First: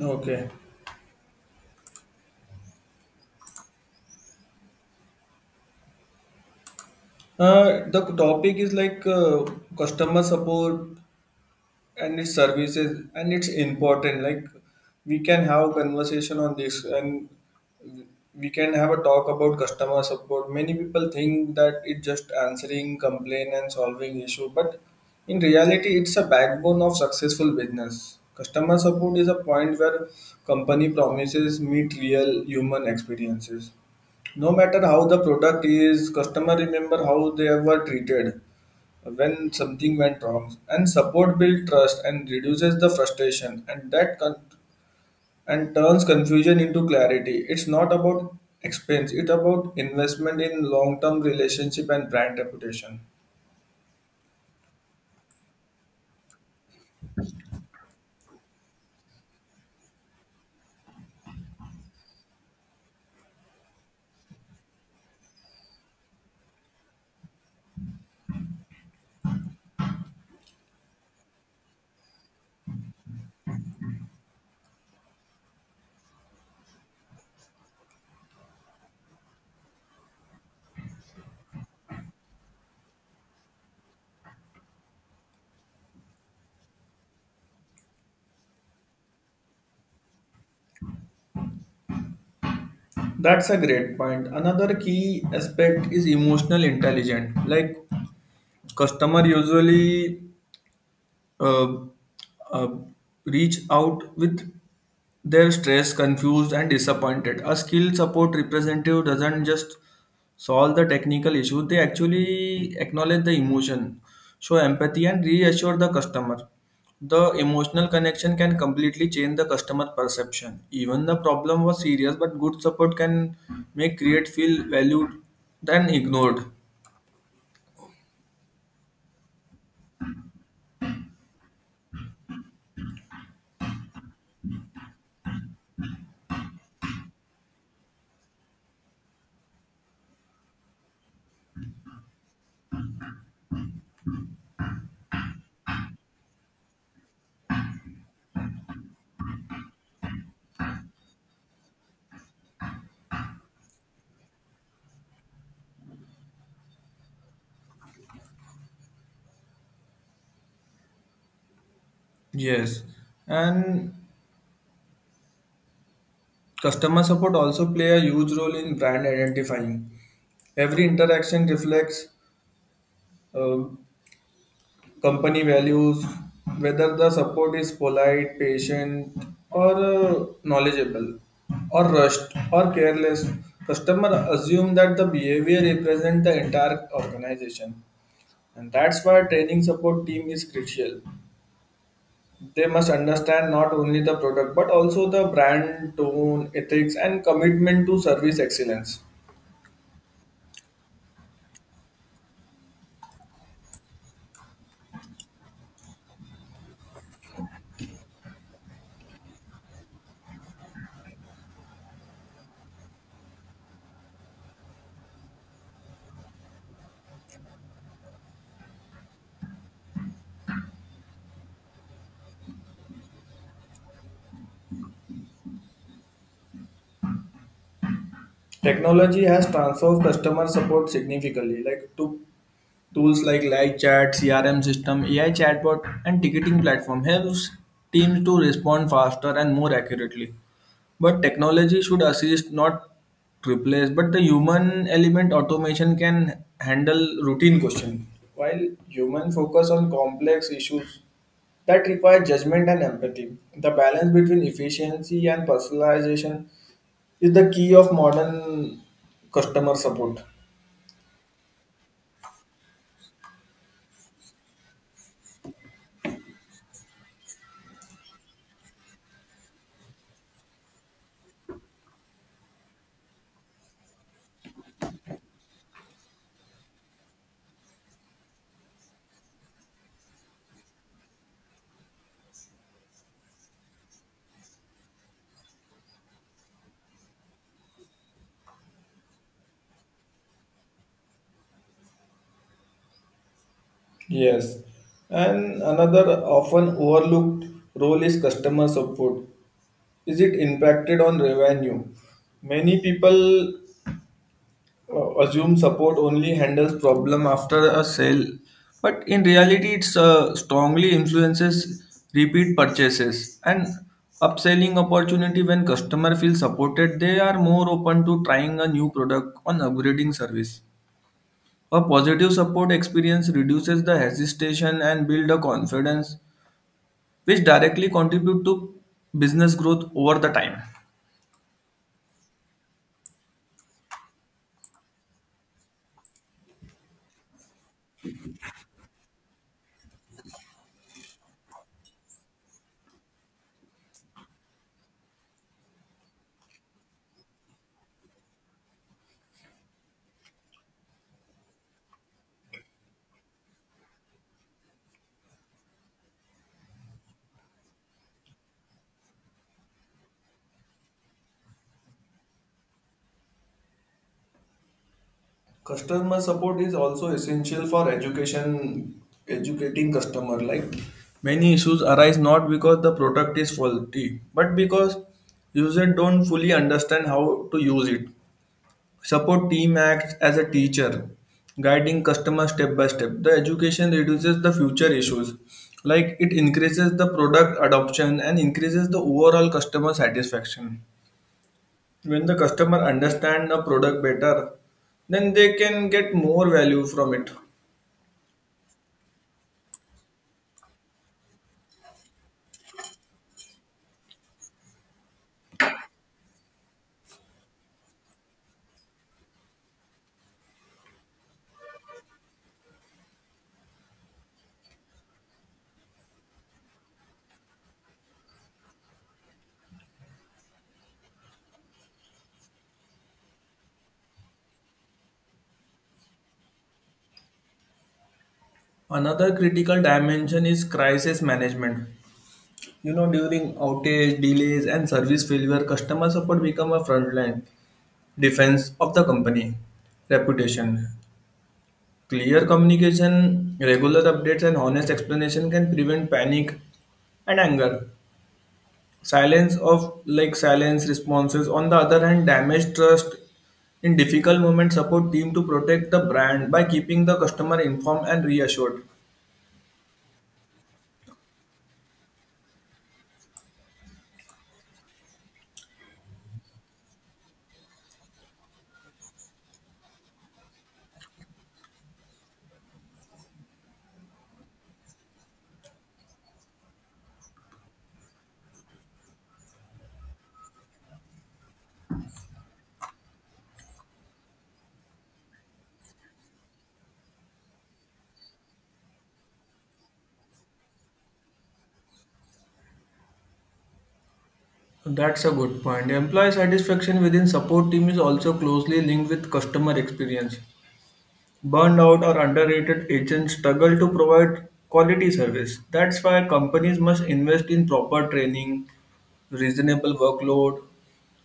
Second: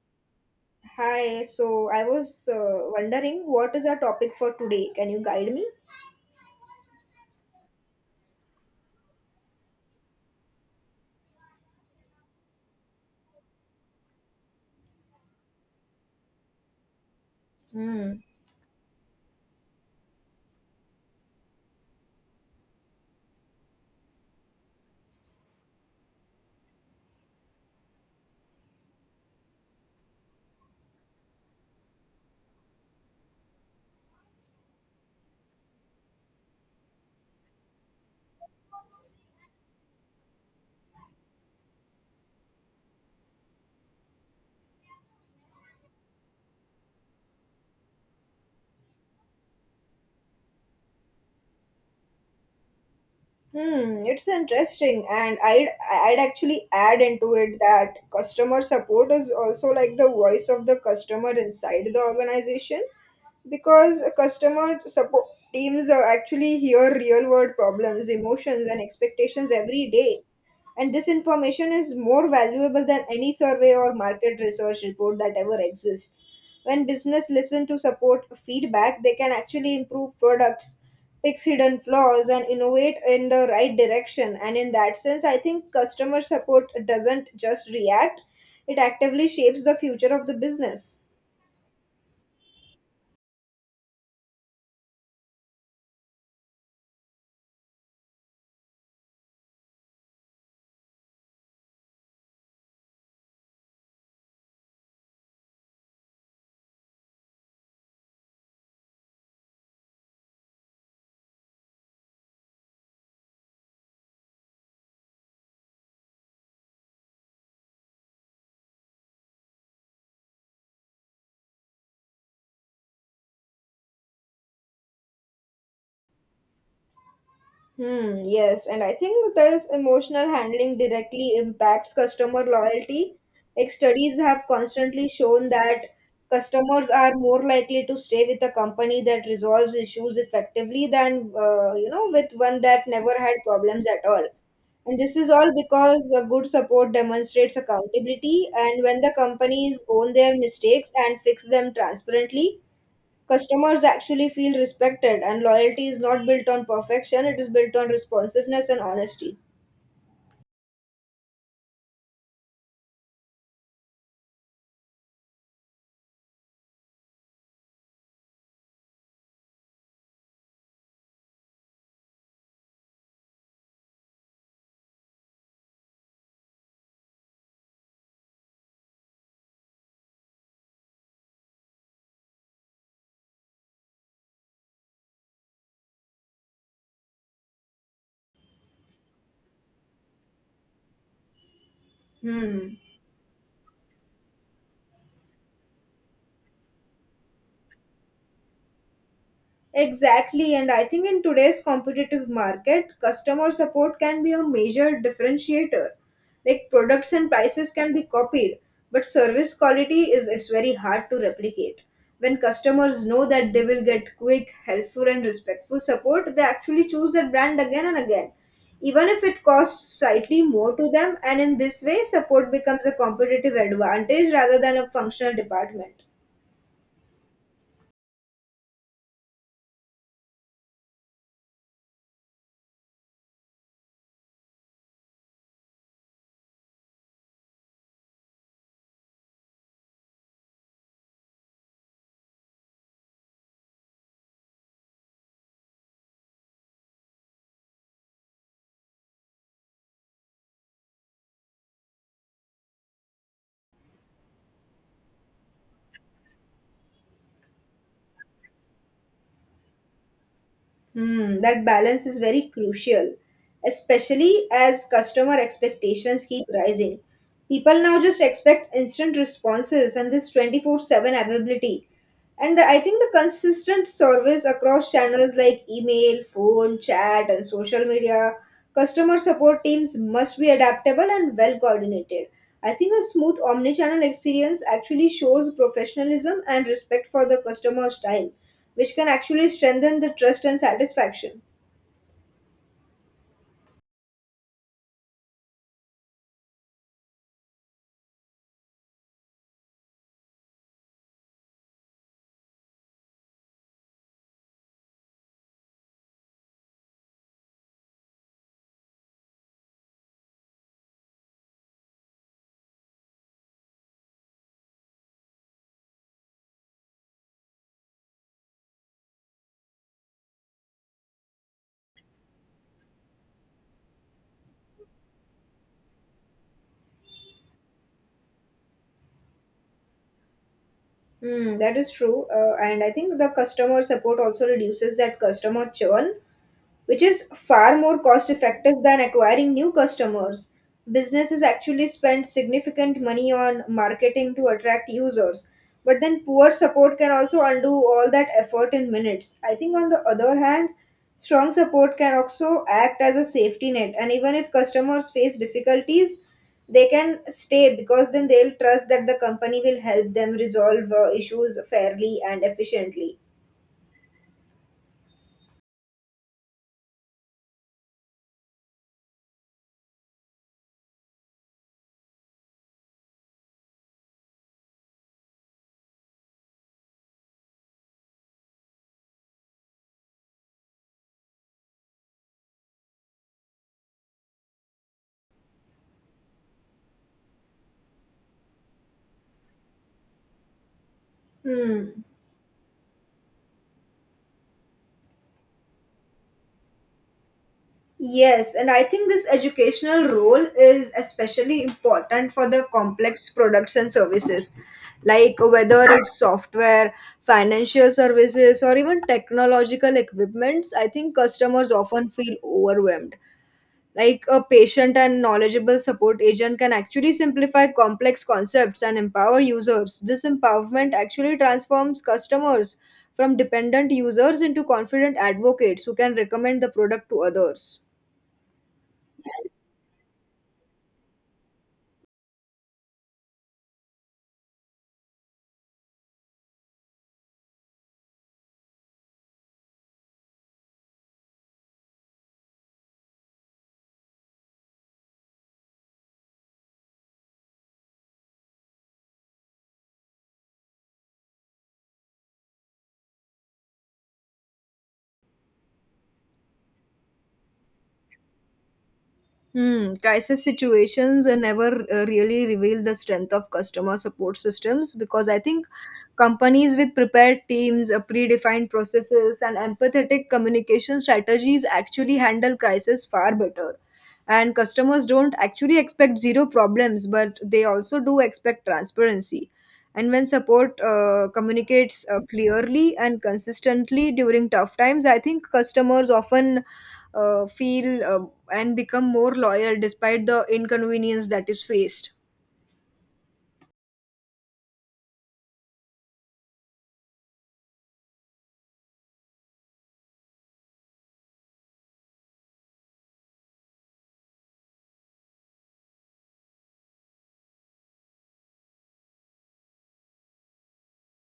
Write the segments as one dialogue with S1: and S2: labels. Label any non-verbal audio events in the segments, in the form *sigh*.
S1: Okay.
S2: Hi, so I was wondering what is our topic for today? Can you guide me?
S1: The topic is like customer support and its services, and it's important. Like we can have conversation on this, and
S2: Hmm.
S1: we can have a talk about customer support. Many people think that it's just answering complaint and solving issue, but in reality, it's a backbone of successful business. Customer support is a point where company promises meet real human experiences no matter how the product is, customer remember how they were treated when something went wrong, and support builds trust and reduces the frustration, and and turns confusion into clarity. It's not about expense, it's about investment in long term relationship and brand reputation.
S2: Hmm, it's interesting, and I'd actually add into it that customer support is also like the voice of the customer inside the organization because customer support teams are actually hear real world problems, emotions, and expectations every day. And this information is more valuable than any survey or market research report that ever exists. When business listen to support feedback, they can actually improve products, fix hidden flaws, and innovate in the right direction. And in that sense, I think customer support doesn't just react, it actively shapes the future of the business.
S1: That's a great point. Another key aspect is emotional intelligence. Like customer usually uh, uh, reach out with... they're stressed, confused, and disappointed. A skilled support representative doesn't just solve the technical issue, they actually acknowledge the emotion, show empathy, and reassure the customer. The emotional connection can completely change the customer perception. Even the problem was serious, but good support can make create feel valued than ignored.
S2: Hmm, yes, and I think this emotional handling directly impacts customer loyalty. Like studies have constantly shown that customers are more likely to stay with a company that resolves issues effectively than you know with one that never had problems at all. And this is all because a good support demonstrates accountability, and when the companies own their mistakes and fix them transparently, customers actually feel respected, and loyalty is not built on perfection, it is built on responsiveness and honesty.
S1: Yes, and customer support also play a huge role in brand identifying. Every interaction reflects uh, company values, whether the support is polite, patient, or knowledgeable, or rushed, or careless. Customer assume that the behavior represent the entire organization, and that's why training support team is crucial. They
S2: Hmm.
S1: must understand not only the product but also the brand tone, ethics, and commitment to service excellence.
S2: Exactly, and I think in today's competitive market, customer support can be a major differentiator. Like products and prices can be copied, but service quality is it's very hard to replicate. When customers know that they will get quick, helpful and respectful support, they actually choose that brand again and again, even if it costs slightly more to them, and in this way support becomes a competitive advantage rather than a functional department.
S1: Technology has transformed customer support significantly. Like to Tools like live chat, CRM system, AI chatbot, and ticketing platform helps teams to respond faster and more accurately. But technology should assist, not replace. But the human element automation can handle routine questions, while human focus on complex issues that require judgment and empathy. The balance between efficiency and personalization is the key of modern customer support.
S2: Hmm, that balance is very crucial, especially as customer expectations keep rising. People now just expect instant responses and this 24/7 availability. I think the consistent service across channels like email, phone, chat, and social media, customer support teams must be adaptable and well coordinated. I think a smooth omnichannel experience actually shows professionalism and respect for the customer's time, which can actually strengthen the trust and satisfaction.
S1: Yes, and another often overlooked role is customer support. Is it impacted on revenue? Many people assume support only handles problem after a sale, but in reality, it's strongly influences repeat purchases and upselling opportunity. When customer feels supported, they are more open to trying a new product on upgrading service. A positive support experience reduces the hesitation and build a confidence which directly contribute to business growth over the time.
S2: Hmm, that is true. And I think the customer support also reduces that customer churn, which is far more cost effective than acquiring new customers. Businesses actually spend significant money on marketing to attract users, but then poor support can also undo all that effort in minutes. I think, on the other hand, strong support can also act as a safety net, and even if customers face difficulties, they can stay because then they'll trust that the company will help them resolve issues fairly and efficiently.
S1: Customer support is also essential for education, educating customer. Like many issues arise not because the product is faulty but because users don't fully understand how to use it. Support team acts as a teacher, guiding customers step by step. The education reduces the future issues, like it increases the product adoption and increases the overall customer satisfaction.
S2: Hmm.
S1: When the customer understand a product better, then they can get more value from it.
S2: Yes, and I think this educational role is especially important for the complex products and services, like whether it's software, financial services, or even technological equipments. I think customers often feel overwhelmed. Like a patient and knowledgeable support agent can actually simplify complex concepts and empower users. This empowerment actually transforms customers from dependent users into confident advocates who can recommend the product to others.
S1: Another critical dimension is crisis management. You know, during outage, delays, and service failure, customer support become a frontline defense of the company reputation. Clear communication, regular updates, and honest explanation can prevent panic and anger. Silence of like silence responses, on the other hand, damage trust in difficult moments. Support team to protect the brand by keeping the customer informed and reassured.
S2: Hmm. Crisis situations never really reveal the strength of customer support systems because I think companies with prepared teams, predefined processes, and empathetic communication strategies actually handle crisis far better. And customers don't actually expect zero problems, but they also do expect transparency. And when support communicates clearly and consistently during tough times, I think customers often feel and become more loyal despite the inconvenience that is faced.
S1: That's a good point. Employee satisfaction within support team is also closely linked with customer experience. Burned out or underrated agents struggle to provide quality service. That's why companies must invest in proper training, reasonable workload,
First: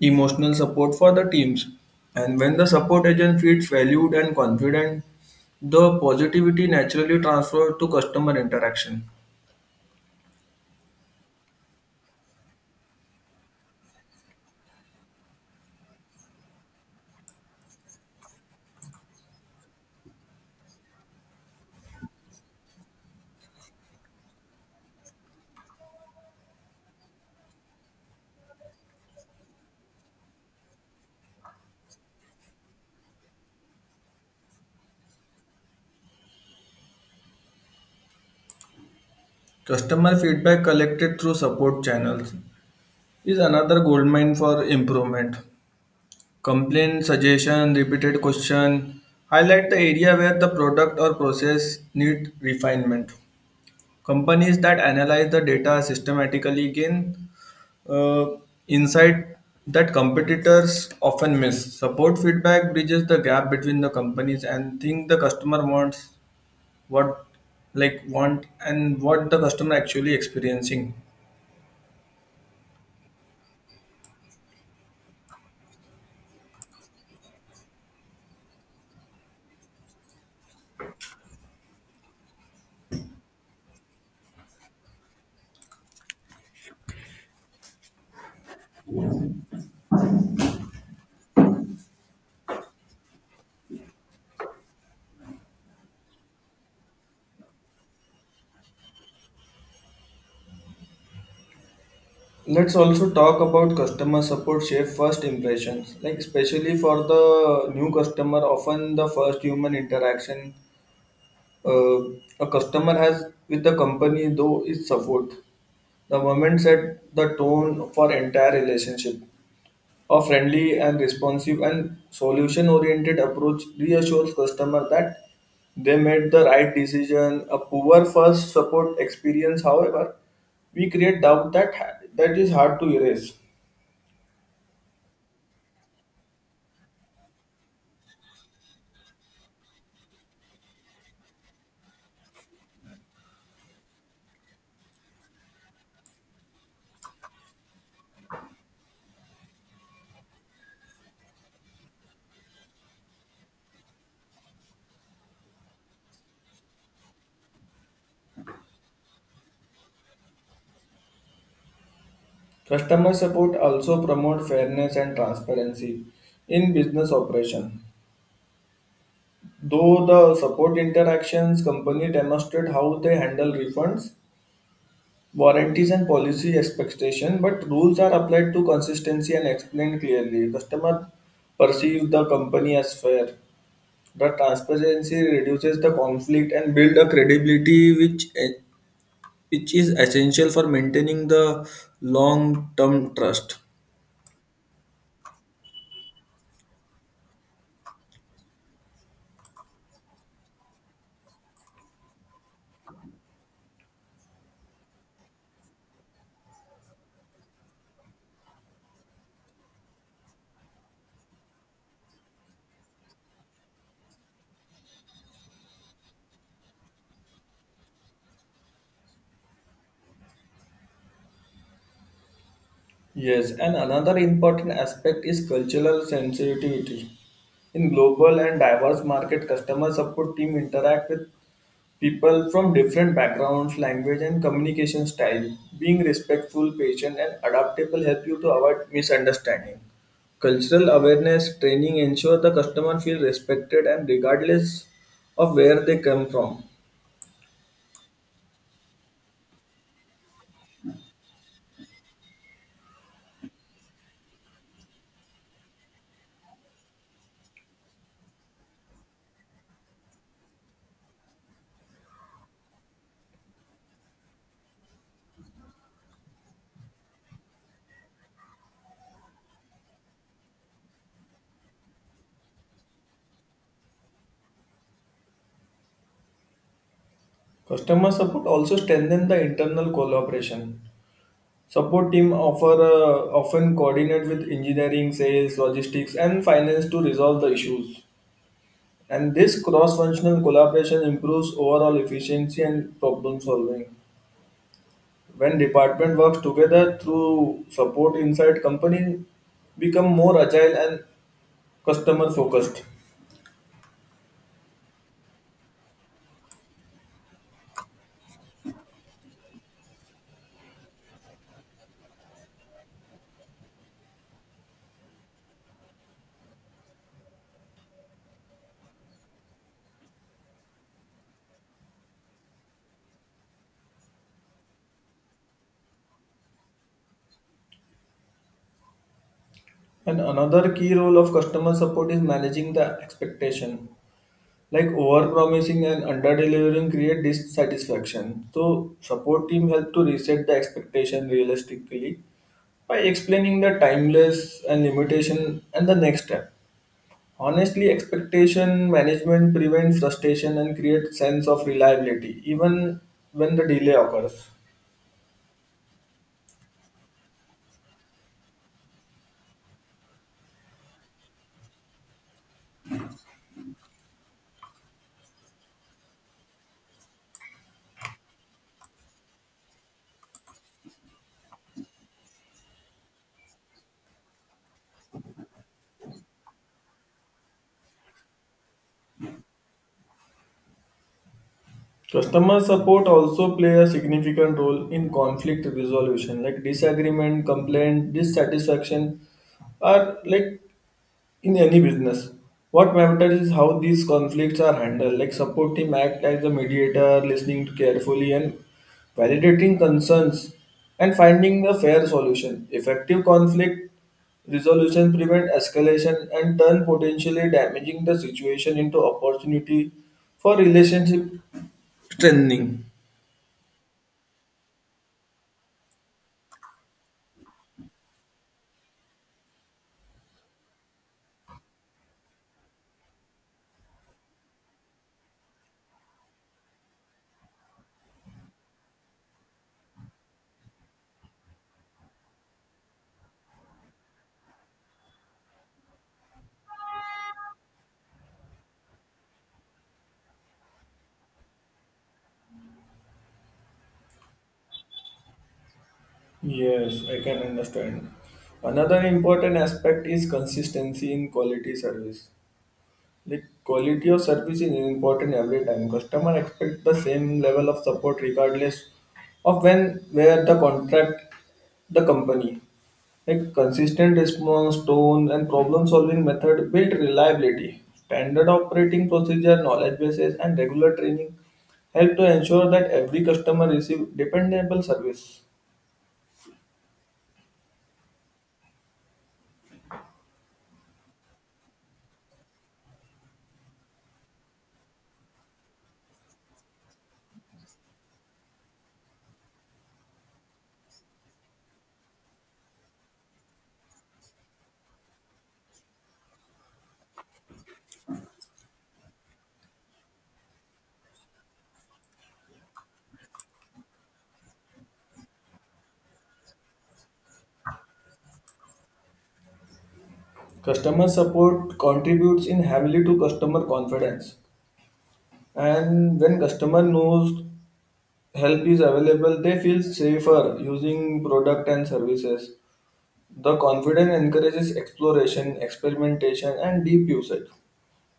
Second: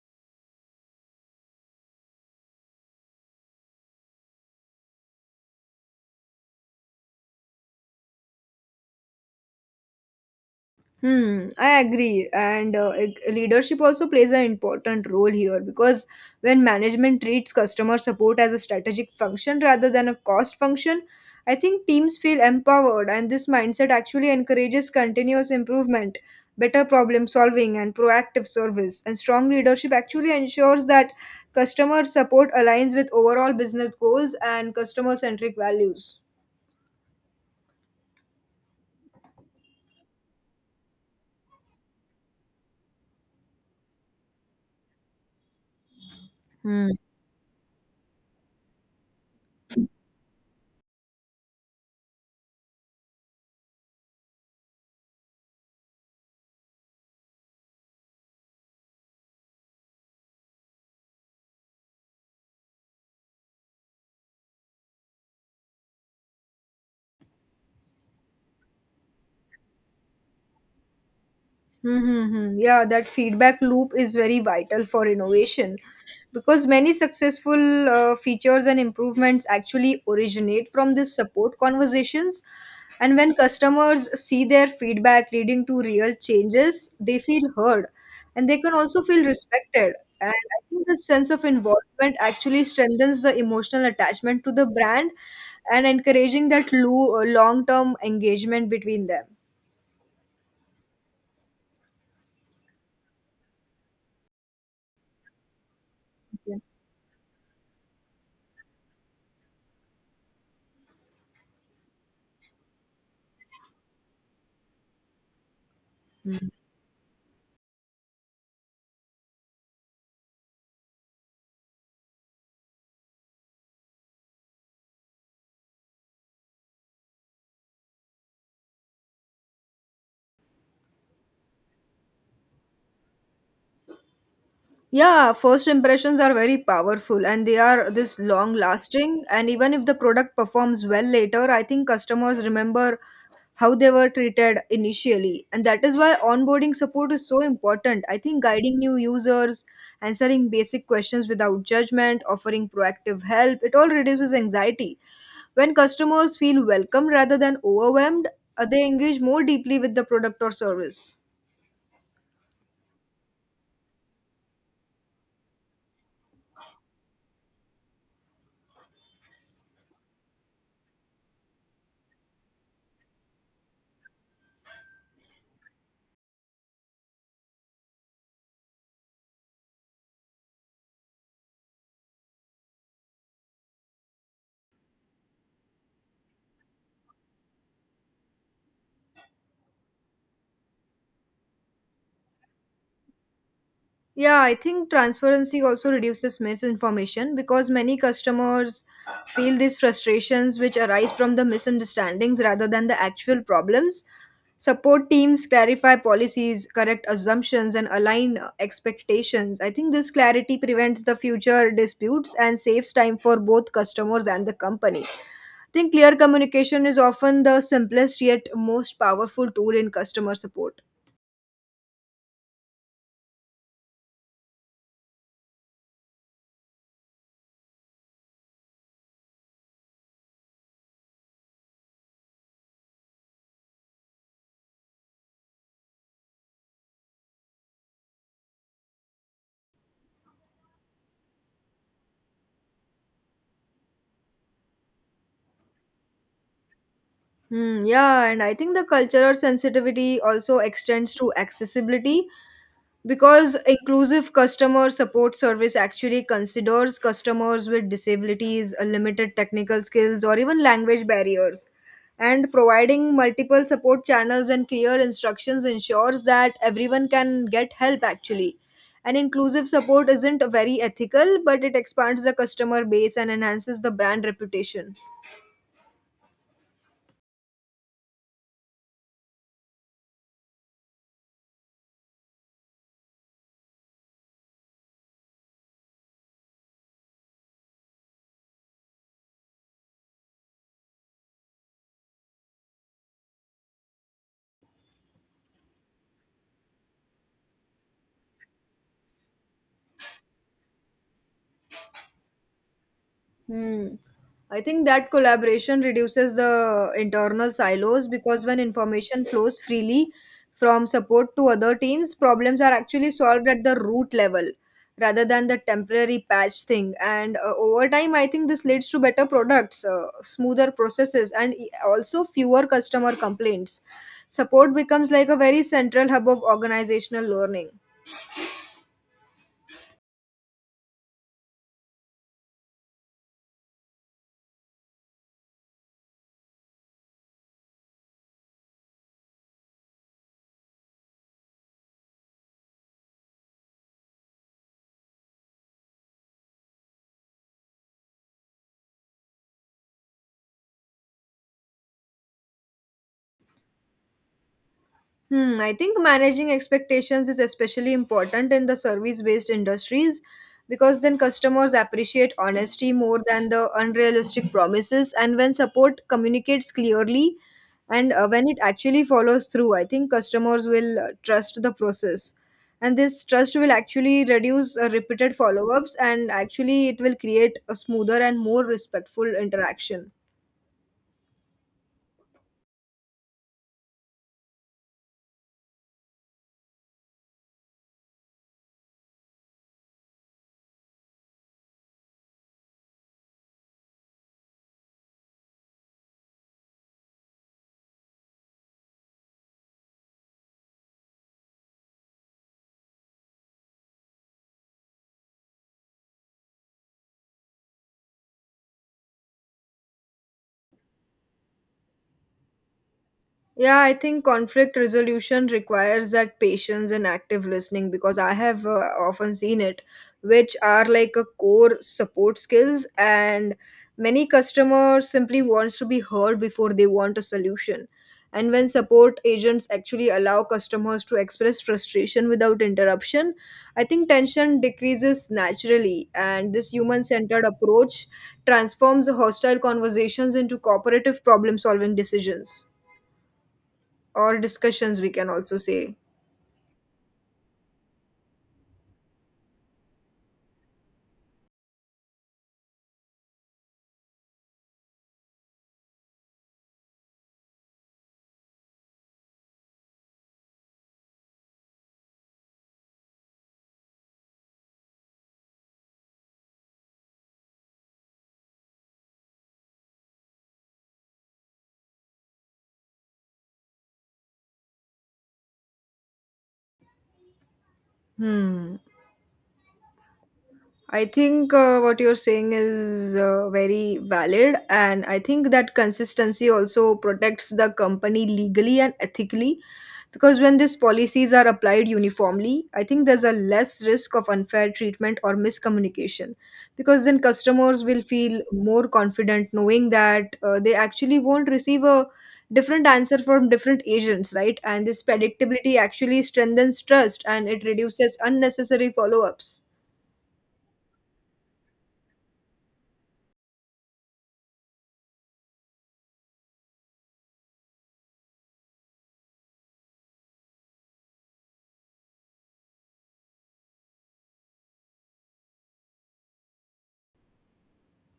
S1: emotional support for the teams. And when the support agent feels valued and confident, the positivity naturally transfers to customer interaction.
S2: Hmm, I agree. And leadership also plays an important role here because when management treats customer support as a strategic function rather than a cost function, I think teams feel empowered, and this mindset actually encourages continuous improvement, better problem solving, and proactive service. And strong leadership actually ensures that customer support aligns with overall business goals and customer centric values.
S1: Customer feedback collected through support channels is another goldmine for improvement.
S2: Hmm.
S1: Complaint, suggestion, repeated question highlight the area where the product or process need refinement. Companies that analyze the data systematically gain uh, insight that competitors often miss. Support feedback bridges the gap between the companies and think the customer wants, what like want and what the customer actually experiencing.
S2: Mm-hmm. Yeah, that feedback loop is very vital for innovation because many successful features and improvements actually originate from this support conversations. And when customers see their feedback leading to real changes, they feel heard and they can also feel respected. And I think the sense of involvement actually strengthens the emotional attachment to the brand and encouraging that long term engagement between them.
S1: Let's also talk about customer support shape first impressions. Like
S2: Yeah.
S1: especially for the new customer, often the first human interaction uh, a customer has with the company though is support. The moment set the tone for entire relationship. A friendly and responsive and solution oriented approach reassures customer that they made the right decision. A poor first support experience, however, we create doubt that is hard to erase.
S2: Yeah, first impressions are very powerful and they are this long lasting. And even if the product performs well later, I think customers remember how they were treated initially. And that is why onboarding support is so important. I think guiding new users, answering basic questions without judgment, offering proactive help, it all reduces anxiety. When customers feel welcome rather than overwhelmed, they engage more deeply with the product or service.
S1: Customer support also promote fairness and transparency in business operation. Though the support interactions company demonstrate how they handle refunds, warranties, and policy expectation, but rules are applied to consistency and explained clearly, customer perceive the company as fair. The transparency reduces the conflict and build a credibility which is essential for maintaining the long term trust.
S2: Yeah, I think transparency also reduces misinformation because many customers feel these frustrations which arise from the misunderstandings rather than the actual problems. Support teams clarify policies, correct assumptions, and align expectations. I think this clarity prevents the future disputes and saves time for both customers and the company. I think clear communication is often the simplest yet most powerful tool in customer support.
S1: Yes, and another important aspect is cultural sensitivity in global and diverse market. Customer support team interact with people from different backgrounds, language, and communication style. Being respectful, patient, and adaptable help you to avoid misunderstanding. Cultural awareness training ensure the customer feel respected and regardless of where they come from.
S2: Hmm, yeah, and I think the cultural sensitivity also extends to accessibility because inclusive customer support service actually considers customers with disabilities, limited technical skills, or even language barriers. And providing multiple support channels and clear instructions ensures that everyone can get help actually. And inclusive support isn't very ethical, but it expands the customer base and enhances the brand reputation.
S1: Customer support also strengthen the internal collaboration. Support team offer, often coordinate with engineering, sales, logistics, and finance to resolve the issues. And this cross functional collaboration improves overall efficiency and problem solving. When department works together through support inside, company become more agile and customer focused.
S2: Hmm. I think that collaboration reduces the internal silos because when information flows freely from support to other teams, problems are actually solved at the root level rather than the temporary patch thing. And over time, I think this leads to better products, smoother processes, and also fewer customer complaints. Support becomes like a very central hub of organizational learning.
S1: And another key role of customer support is managing the expectation. Like over promising and under delivering create dissatisfaction. So support team help to reset the expectation realistically by explaining the timeless and limitation and the next step. Honestly, expectation management prevents frustration and creates sense of reliability even when the delay occurs.
S2: Hmm, I think managing expectations is especially important in the service based industries because then customers appreciate honesty more than the unrealistic promises. And when support communicates clearly and when it actually follows through, I think customers will trust the process. And this trust will actually reduce repeated follow ups and actually it will create a smoother and more respectful interaction.
S1: Customer support also play a significant role in conflict resolution. Like disagreement, complaint, dissatisfaction are like in any business. What matters is how these conflicts are handled. Like support team act as a mediator, listening carefully and validating concerns and finding a fair solution. Effective conflict resolution prevent escalation and turn potentially damaging the situation into opportunity for relationship strengthening.
S2: Yeah, I think conflict resolution requires that patience and active listening because I have often seen it, which are like a core support skills and many customers simply wants to be heard before they want a solution. And when support agents actually allow customers to express frustration without interruption, I think tension decreases naturally and this human-centered approach transforms hostile conversations into cooperative problem-solving decisions or discussions we can also say.
S1: Yes, I can understand. Another important aspect is consistency in quality service. Like quality of service is important every time. Customer expect the same level of support regardless of when where the contract the company. Like consistent response, tone, and problem solving method build reliability. Standard operating procedure, knowledge bases, and regular training help to ensure that every customer receive dependable service.
S2: Hmm. I think what you're saying is very valid, and I think that consistency also protects the company legally and ethically. Because when these policies are applied uniformly, I think there's a less risk of unfair treatment or miscommunication. Because then customers will feel more confident knowing that they actually won't receive a different answer from different agents, right? And this predictability actually strengthens trust and it reduces unnecessary follow ups.
S1: Customer support contributes in heavily to customer confidence. And when customer knows help is available, they feel safer using product and services. The confidence encourages exploration, experimentation, and deep usage.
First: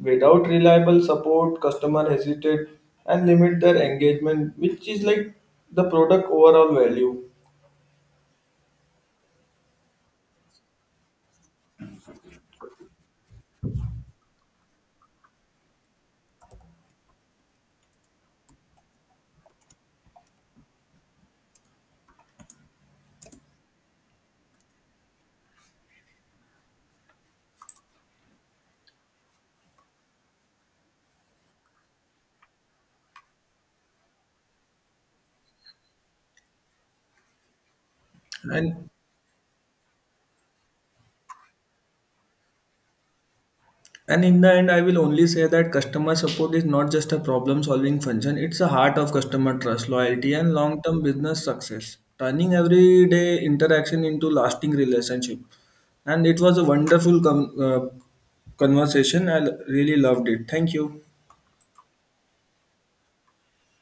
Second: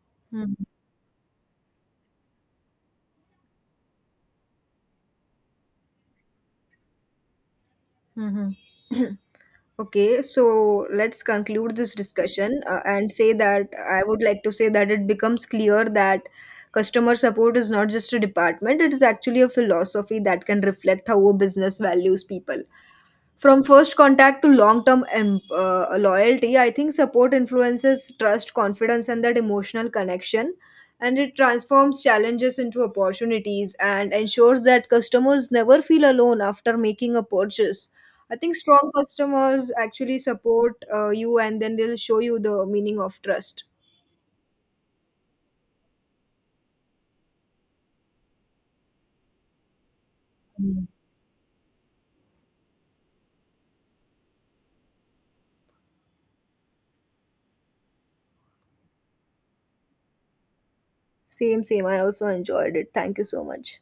S1: Without reliable support, customer hesitate and limit their engagement, which is like the product overall value.
S2: Hmm. *clears throat* Okay, so let's conclude this discussion and say that I would like to say that it becomes clear that customer support is not just a department, it is actually a philosophy that can reflect how a business values people. From first contact to long term loyalty, I think support influences trust, confidence, and that emotional connection, and it transforms challenges into opportunities and ensures that customers never feel alone after making a purchase. I think
S1: And
S2: strong customers actually support you and then they'll show you the meaning of trust.
S1: and in the end, I will only say that customer support is not just a problem solving function, it's a heart of customer trust, loyalty, and long term business success, turning everyday interaction into lasting relationship. And it was a wonderful conversation. I really loved it. Thank you.
S2: Same, I also enjoyed it. Thank you so much.